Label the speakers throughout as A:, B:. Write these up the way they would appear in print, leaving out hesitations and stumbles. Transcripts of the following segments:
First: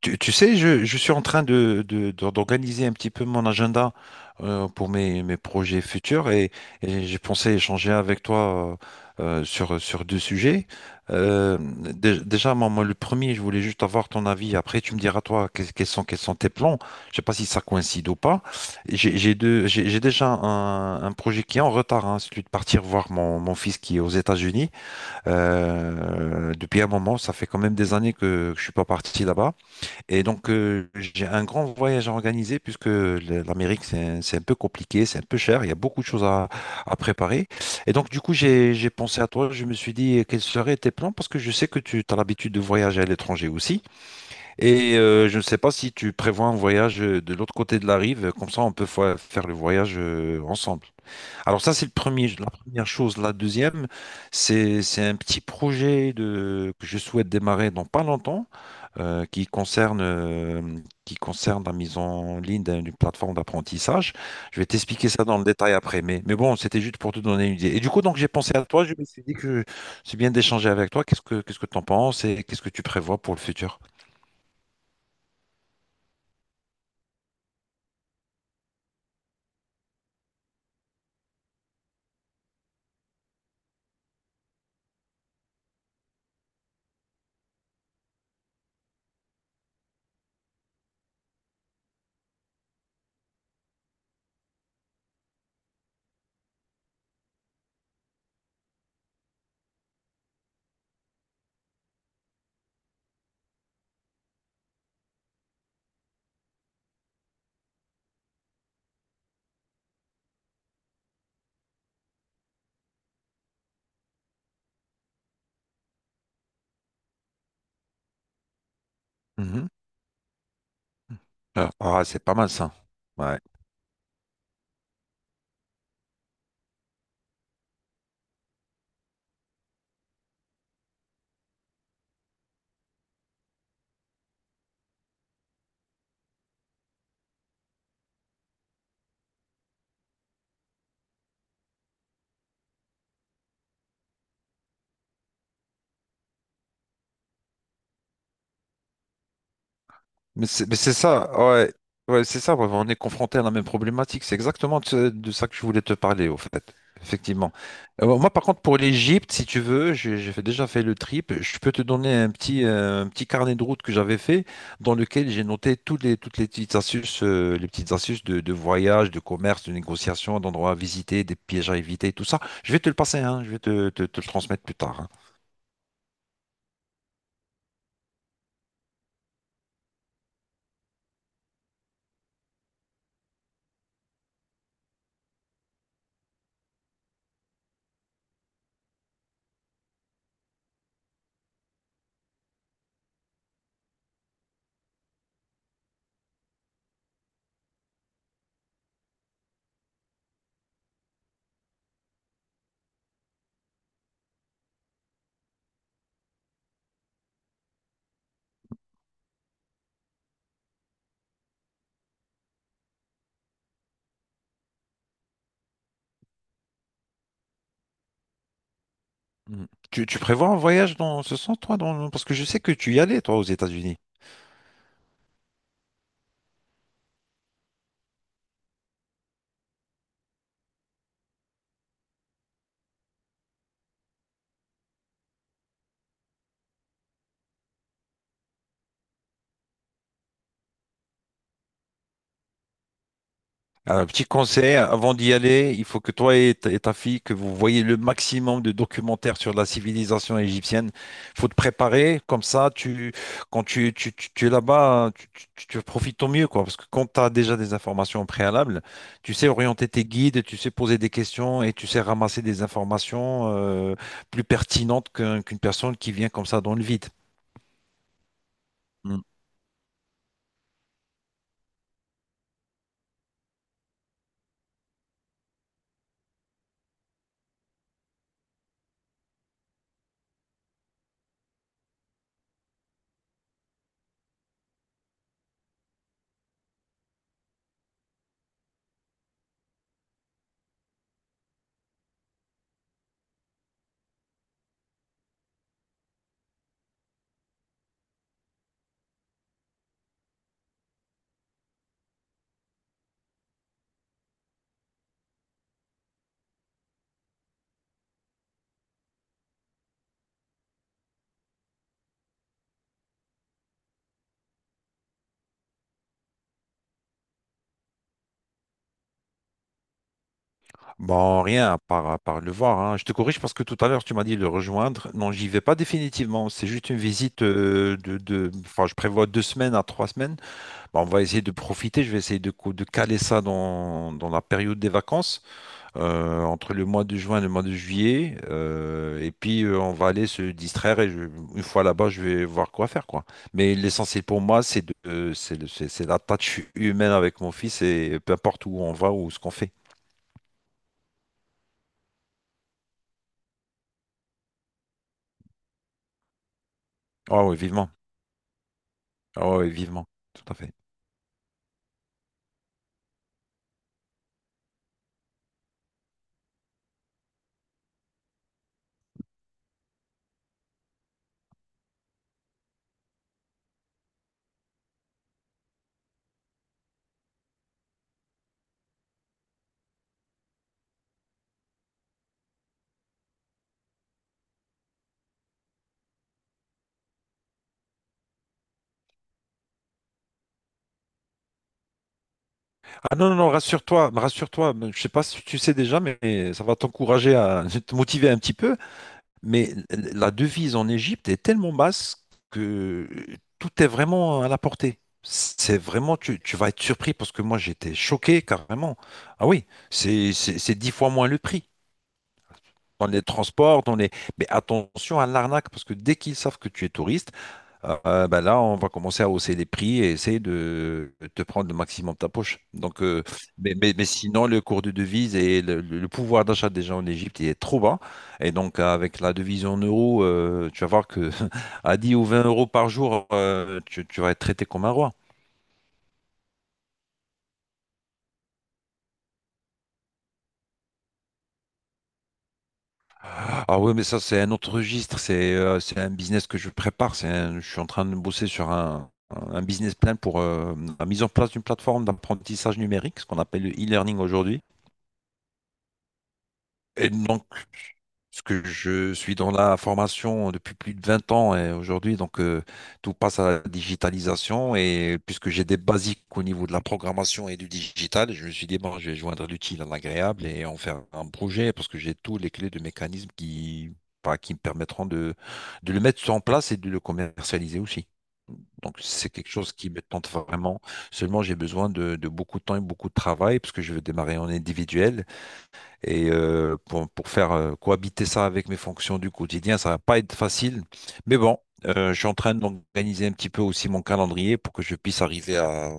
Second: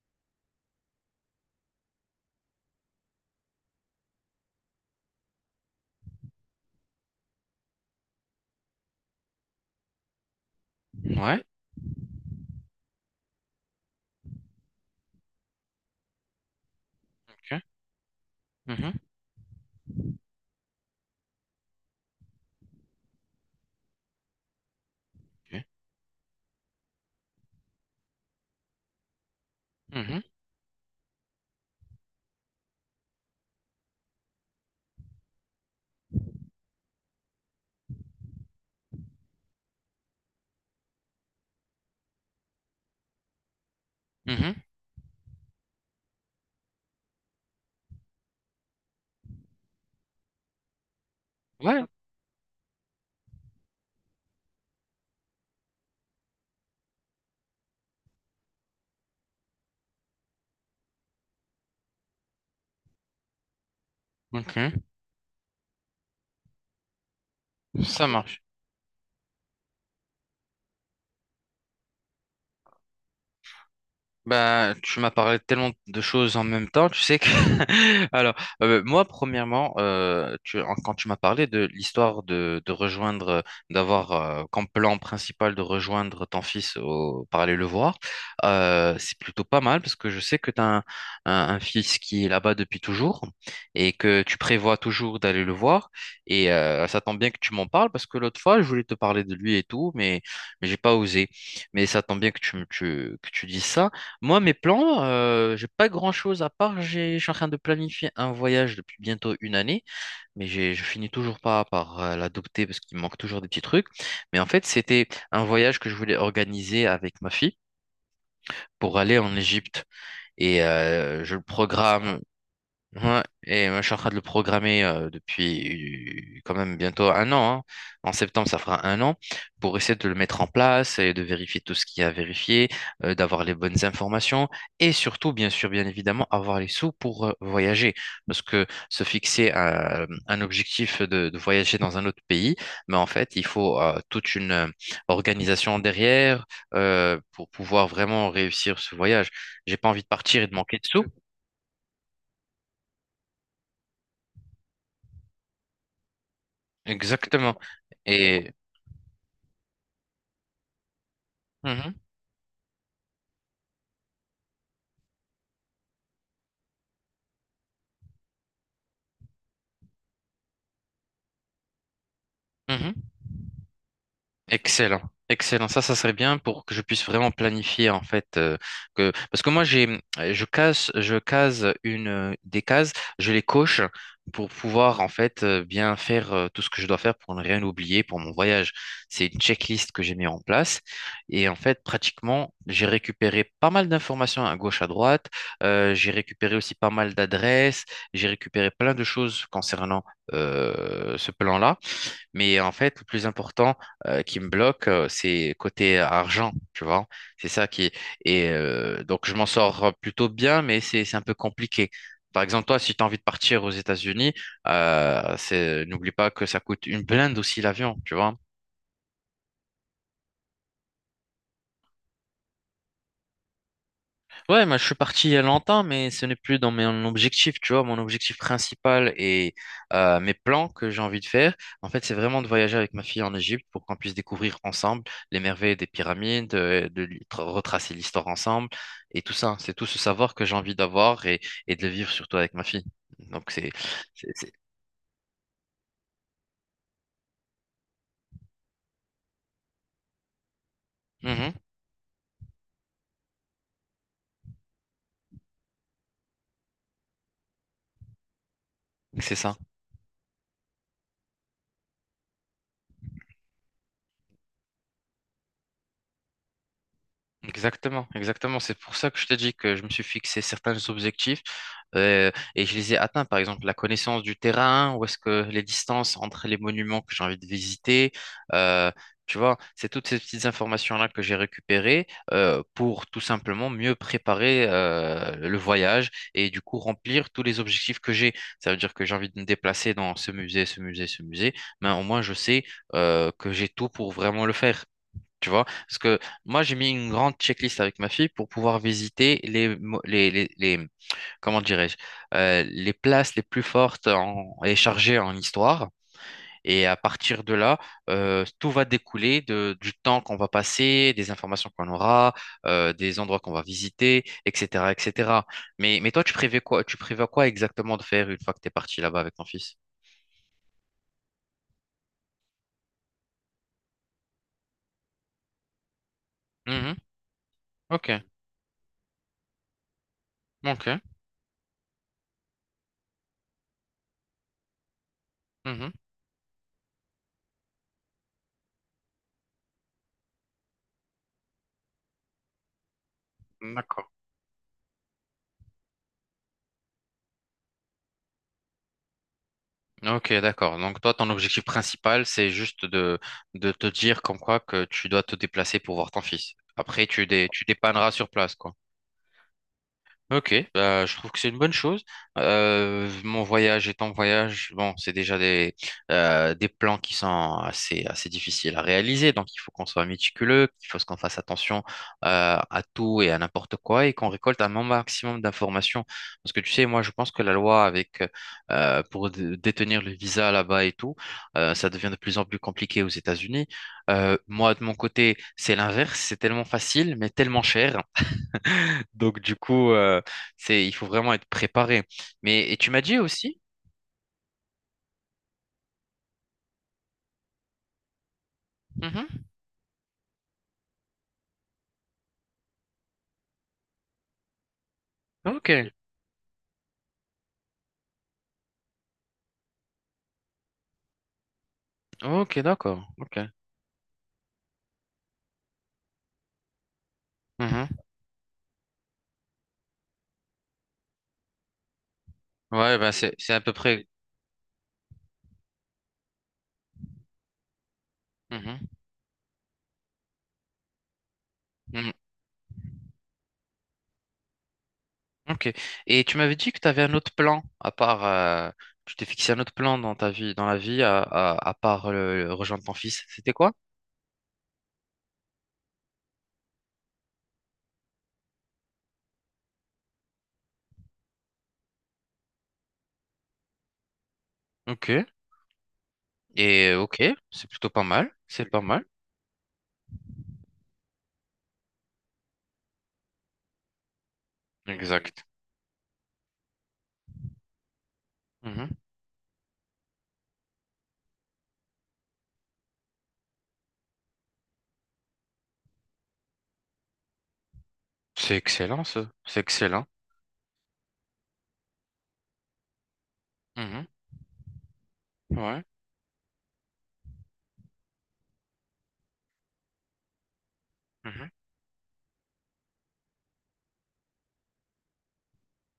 A: Tu sais, je suis en train d'organiser un petit peu mon agenda pour mes projets futurs et j'ai pensé échanger avec toi sur deux sujets.
B: Ouais,
A: Déjà, moi, le premier, je voulais juste avoir ton avis. Après, tu me diras, toi, quels sont tes plans. Je sais pas si ça
B: ok.
A: coïncide ou pas.
B: Mhm.
A: J'ai déjà un projet qui est en retard, hein, celui de partir voir mon fils qui est aux États-Unis.
B: Ok.
A: Depuis un moment, ça fait quand même des années que je suis pas parti là-bas.
B: Mhm.
A: Et donc, j'ai un grand voyage à organiser puisque l'Amérique, c'est un peu compliqué, c'est un peu cher, il y a beaucoup de choses à préparer. Et donc, du coup, j'ai pensé à toi, je me suis dit, quels seraient tes plans? Parce que je sais que tu as l'habitude de voyager à l'étranger aussi.
B: Mhm.
A: Et je ne sais pas si tu prévois un voyage de l'autre côté de la rive, comme ça, on peut faire le voyage ensemble. Alors, ça,
B: Ouais,
A: c'est le premier, la première chose. La deuxième, c'est un petit projet que je souhaite démarrer dans pas longtemps euh, qui concerne, euh, qui concerne la mise en ligne d'une plateforme d'apprentissage. Je vais
B: ok.
A: t'expliquer ça dans le détail après, mais bon, c'était juste pour te donner une idée. Et du coup,
B: Ça
A: donc, j'ai
B: marche.
A: pensé à toi, je me suis dit que c'est bien d'échanger avec toi. Qu'est-ce que tu en penses et qu'est-ce que tu prévois pour le futur?
B: Ben, tu m'as parlé de tellement de choses en même temps, tu sais que... Alors, moi, premièrement, quand tu m'as parlé de l'histoire de rejoindre, d'avoir comme plan principal de rejoindre ton fils par aller le voir, c'est plutôt pas mal parce que je sais que tu as un, un fils qui est là-bas depuis toujours et que tu prévois toujours d'aller le voir. Et ça tombe bien que tu m'en parles parce que l'autre fois, je voulais te parler de lui et tout, mais j'ai pas osé. Mais ça tombe bien que tu dises ça. Moi, mes plans, j'ai pas grand-chose à part. Je suis en train de planifier un voyage depuis bientôt une année, mais je finis toujours pas par l'adopter parce qu'il me manque toujours des petits trucs. Mais en fait, c'était un voyage que je voulais organiser avec ma fille pour aller en
A: Mhm.
B: Égypte. Et je le
A: Ah, ah,
B: programme.
A: c'est pas mal ça.
B: Ouais,
A: Ouais.
B: et moi je suis en train de le programmer depuis quand même bientôt un an, hein. En septembre, ça fera un an pour essayer de le mettre en place et de vérifier tout ce qu'il y a à vérifier, d'avoir les bonnes informations et surtout, bien sûr, bien évidemment, avoir les sous pour voyager. Parce que se fixer un objectif de voyager dans un autre pays, mais en fait, il faut toute une organisation derrière pour pouvoir vraiment réussir ce voyage. J'ai pas envie de partir et
A: Mais
B: de
A: c'est mais
B: manquer de
A: c'est
B: sous.
A: ça, ouais, ouais, c'est ça, ouais, on est confronté à la même problématique. C'est exactement de ça que je voulais te parler, au fait, effectivement.
B: Exactement.
A: Moi, par
B: Et
A: contre, pour l'Égypte, si tu veux, déjà fait le trip. Je peux te
B: mhm,
A: donner un petit carnet de route que j'avais fait, dans lequel j'ai noté toutes les petites astuces, de voyage, de commerce, de négociation, d'endroits à visiter, des pièges à éviter, tout ça. Je vais te le
B: mhm.
A: passer, hein, je vais te le transmettre plus
B: Excellent,
A: tard, hein.
B: excellent. Ça serait bien pour que je puisse vraiment planifier en fait, que parce que moi j'ai je case une des cases, je les coche pour pouvoir en fait bien faire tout ce que je dois faire pour ne rien oublier pour mon voyage. C'est une checklist que j'ai mis en place et en fait pratiquement j'ai récupéré pas mal d'informations à gauche à droite. J'ai récupéré aussi pas mal d'adresses. J'ai récupéré plein de choses concernant ce plan-là. Mais en fait, le plus important qui me bloque, c'est côté argent, tu vois. C'est ça qui, et donc je m'en sors plutôt bien, mais c'est un peu compliqué. Par exemple, toi, si tu as envie de partir aux États-Unis, c'est n'oublie pas que ça coûte une blinde aussi l'avion, tu vois.
A: Mm. Tu prévois un voyage dans ce sens, toi, parce que je sais que tu y allais, toi, aux États-Unis.
B: Ouais, moi, je suis parti il y a longtemps, mais ce n'est plus dans mon objectif, tu vois. Mon objectif principal et mes plans que j'ai envie de faire, en fait, c'est vraiment de voyager avec ma fille en Égypte pour qu'on puisse découvrir ensemble les merveilles des pyramides, retracer l'histoire ensemble et tout ça. C'est tout ce savoir que j'ai envie d'avoir et de le vivre surtout avec ma fille. Donc, c'est,
A: Un petit
B: c'est, c'est
A: conseil, avant d'y aller, il faut que toi et ta fille, que vous voyez le maximum de documentaires sur la civilisation égyptienne. Il faut te
B: mhm,
A: préparer, comme ça, quand tu es là-bas, hein, tu profites au mieux, quoi. Parce que quand tu as déjà des informations préalables, tu
B: c'est
A: sais
B: ça.
A: orienter tes guides, tu sais poser des questions et tu sais ramasser des informations plus pertinentes qu'une personne qui vient comme ça dans le vide.
B: Exactement, exactement. C'est pour ça que
A: Mm.
B: je t'ai dit que je me suis fixé certains objectifs et je les ai atteints. Par exemple, la connaissance du terrain, où est-ce que les distances entre les monuments que j'ai envie de visiter, euh, tu vois, c'est toutes ces petites informations-là que j'ai récupérées pour tout simplement mieux préparer le voyage et du coup remplir tous les objectifs que j'ai. Ça veut dire que j'ai envie de me déplacer dans ce musée, ce musée, ce musée, mais au moins je sais que j'ai tout pour vraiment le faire. Tu vois, parce que moi j'ai mis une grande checklist avec ma fille pour pouvoir visiter les comment dirais-je, les places les plus fortes et chargées en histoire. Et à partir de là, tout va découler du temps qu'on va passer, des informations qu'on aura, des endroits qu'on va visiter, etc., etc. Mais toi, tu prévois quoi exactement de faire une fois que tu es parti là-bas avec ton fils?
A: Bon, rien, à part le voir, hein. Je te corrige parce que tout à l'heure, tu m'as dit de le rejoindre. Non, j'y vais pas définitivement. C'est juste
B: Mhm.
A: une visite
B: Ok,
A: enfin, je prévois 2 semaines à 3 semaines.
B: ok.
A: Bon, on va essayer de profiter. Je vais essayer de caler ça dans la période des vacances,
B: Mhm.
A: entre le mois de juin et le mois de juillet. Et puis, on va aller se distraire. Une fois là-bas, je vais voir quoi faire, quoi. Mais
B: D'accord.
A: l'essentiel pour moi, c'est de, c'est, le- c'est la tâche humaine avec mon fils et peu importe où on va ou ce qu'on fait.
B: Ok, d'accord. Donc toi, ton objectif principal, c'est juste de te dire comme quoi que tu dois te déplacer pour voir ton fils. Après,
A: Ah oui,
B: tu
A: vivement.
B: dépanneras sur place, quoi.
A: Ah ouais, vivement, tout
B: Ok,
A: à fait.
B: bah, je trouve que c'est une bonne chose. Mon voyage et ton voyage, bon, c'est déjà des plans qui sont assez, assez difficiles à réaliser. Donc, il faut qu'on soit méticuleux, il faut qu'on fasse attention à tout et à n'importe quoi et qu'on récolte un maximum d'informations. Parce que tu sais, moi, je pense que la loi avec pour détenir le visa là-bas et tout, ça devient de plus en plus compliqué aux États-Unis. Moi, de mon côté, c'est l'inverse. C'est tellement facile, mais tellement cher. Donc, du coup, il faut vraiment être préparé. Mais, et tu m'as
A: Ah
B: dit
A: non, non, non,
B: aussi?
A: rassure-toi. Je sais pas si tu sais déjà, mais ça va t'encourager à te motiver un petit peu.
B: Mhm.
A: Mais la devise en Égypte est tellement basse que tout est vraiment à la portée. C'est
B: Ok,
A: vraiment, tu vas être surpris parce que moi j'étais choqué carrément. Ah oui, c'est 10 fois moins le prix.
B: ok, d'accord.
A: On les
B: Ok.
A: transporte, on les... Mais attention à l'arnaque, parce que dès qu'ils savent que tu es touriste,
B: Mhm.
A: bah là, on va commencer à hausser les prix et essayer de te prendre le maximum de ta poche.
B: Ouais, ben c'est à peu
A: Mais
B: près.
A: sinon, le cours de devise et le pouvoir d'achat des gens en Égypte, il est trop bas. Et donc,
B: Mhm.
A: avec la devise en euros, tu vas voir que à
B: Mhm.
A: 10 ou 20 € par jour, tu vas être traité comme un roi.
B: Ok. Et tu m'avais dit que tu avais un autre plan, à part. Tu t'es fixé un autre plan dans ta vie, dans la vie, à part rejoindre ton fils. C'était quoi?
A: Ah oui, mais ça, c'est un autre registre. C'est un business que je prépare. Je suis en train de bosser sur un business plan pour la mise en place d'une plateforme d'apprentissage numérique, ce qu'on appelle le e-learning aujourd'hui.
B: Ok. Et
A: Et
B: ok,
A: donc,
B: c'est plutôt pas mal.
A: parce que
B: C'est pas mal.
A: je suis dans la formation depuis plus de 20 ans et aujourd'hui, donc tout passe à la digitalisation et
B: Exact.
A: puisque j'ai des basiques au niveau de la programmation et du digital, je me suis dit,
B: Mhm.
A: bon, je vais joindre l'utile à l'agréable et en faire un projet parce que j'ai tous les clés de mécanismes qui, bah, qui me permettront de le mettre en place et de le commercialiser aussi.
B: C'est
A: Donc,
B: excellent,
A: c'est
B: ça.
A: quelque
B: C'est
A: chose qui me
B: excellent.
A: tente vraiment. Seulement, j'ai besoin de beaucoup de temps et beaucoup de travail parce que je veux
B: Mhm.
A: démarrer en individuel
B: Ouais.
A: et pour faire cohabiter ça avec mes fonctions du quotidien, ça va pas être facile. Mais
B: Mhm.
A: bon, je suis en train d'organiser un petit peu aussi mon calendrier pour que je puisse arriver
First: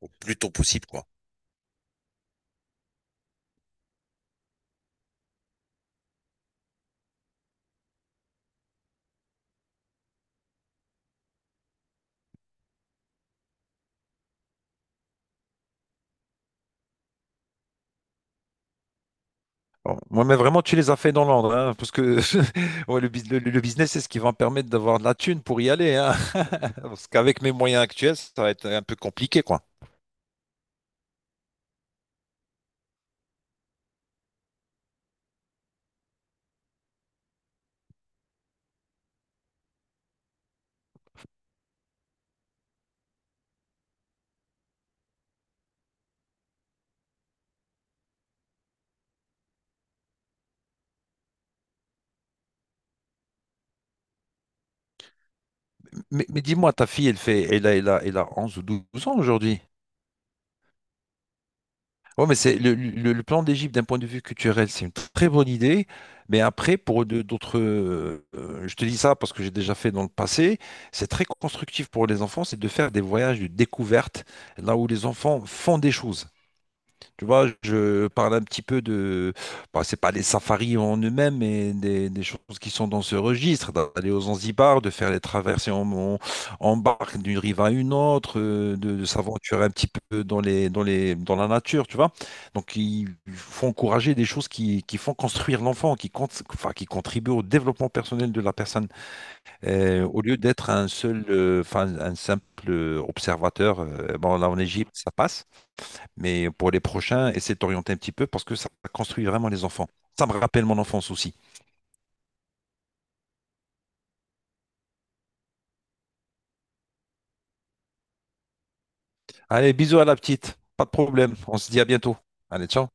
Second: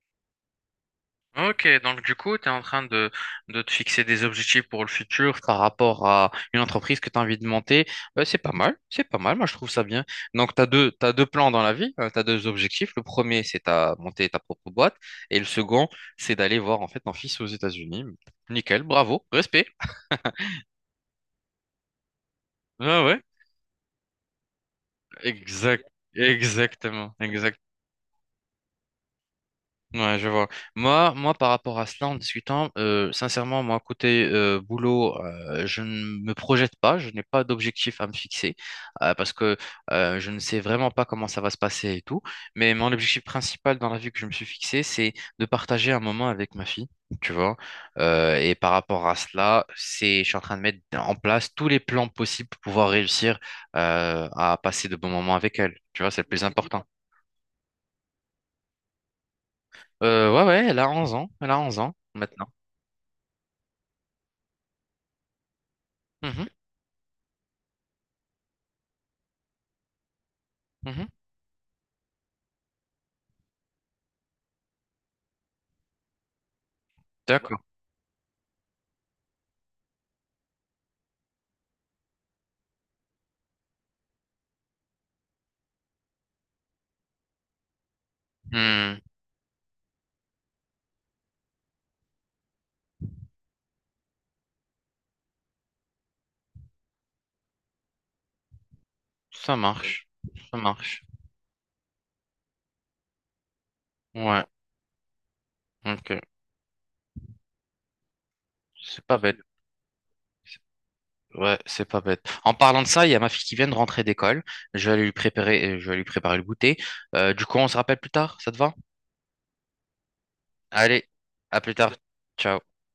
A: au plus tôt possible, quoi.
B: Ok, donc du coup, tu es en train de te fixer des objectifs pour le futur par rapport à une entreprise que tu as envie de monter. C'est pas mal, c'est pas mal, moi je trouve ça bien. Donc t'as deux plans dans la vie, tu as deux objectifs. Le premier, c'est de monter ta propre boîte. Et le second, c'est d'aller voir en fait ton fils aux États-Unis. Nickel, bravo, respect.
A: Bon, moi, mais vraiment, tu les as fait dans l'ordre, hein, parce que ouais,
B: Ah
A: le,
B: ouais,
A: bus- le- le business, c'est ce qui va me permettre d'avoir de la thune pour y
B: exact,
A: aller, hein. Parce
B: exactement,
A: qu'avec mes
B: exactement.
A: moyens actuels, ça va être un peu compliqué, quoi.
B: Ouais, je vois. Moi, par rapport à cela, en discutant, sincèrement, moi, côté boulot, je ne me projette pas, je n'ai pas d'objectif à me fixer parce que je ne sais vraiment pas comment ça va se passer et tout. Mais mon objectif principal dans la vie que je me suis fixé, c'est de partager un moment avec ma fille, tu vois. Et par rapport à cela, je suis en train de mettre en place tous les plans possibles pour pouvoir réussir à passer de bons moments avec elle. Tu vois, c'est le
A: Mais
B: plus
A: dis-moi,
B: important.
A: ta fille, elle fait, elle a, elle a, elle a 11 ou 12 ans aujourd'hui.
B: Ouais, ouais, elle a 11 ans, elle a 11 ans
A: Ouais, mais
B: maintenant.
A: c'est le plan d'Égypte d'un point de vue culturel, c'est une très bonne idée. Mais
B: Mhm,
A: après, pour d'autres, je te dis ça parce que j'ai déjà fait dans le passé,
B: mhm.
A: c'est
B: Ouais.
A: très constructif pour les enfants, c'est de faire des voyages de découverte, là où les enfants font des choses. Tu vois,
B: D'accord.
A: je parle un petit peu bah, c'est pas des safaris en eux-mêmes, mais des choses qui sont dans ce registre, d'aller aux Zanzibar, de faire les traversées en barque d'une rive à une autre, de,
B: Hmm.
A: de s'aventurer un petit peu dans dans la nature, tu vois. Donc, il faut encourager des choses qui font construire l'enfant, qui contribuent au développement personnel de la personne,
B: Ça, ouais, marche.
A: Au lieu
B: Ça
A: d'être
B: marche.
A: un simple observateur. Bon,
B: Ouais.
A: là, en Égypte, ça passe.
B: Ok.
A: Mais pour les prochains, essaie de t'orienter un petit peu parce que ça
B: C'est pas
A: construit
B: bête.
A: vraiment les enfants. Ça me rappelle mon enfance aussi.
B: Ouais, c'est pas bête. En parlant de ça, il y a ma fille qui vient de rentrer d'école. Je vais lui préparer le goûter. Du coup, on se rappelle plus tard, ça te va?
A: Allez, bisous à la petite. Pas de
B: Allez,
A: problème. On
B: à
A: se
B: plus
A: dit à
B: tard.
A: bientôt.
B: Ciao.
A: Allez, ciao.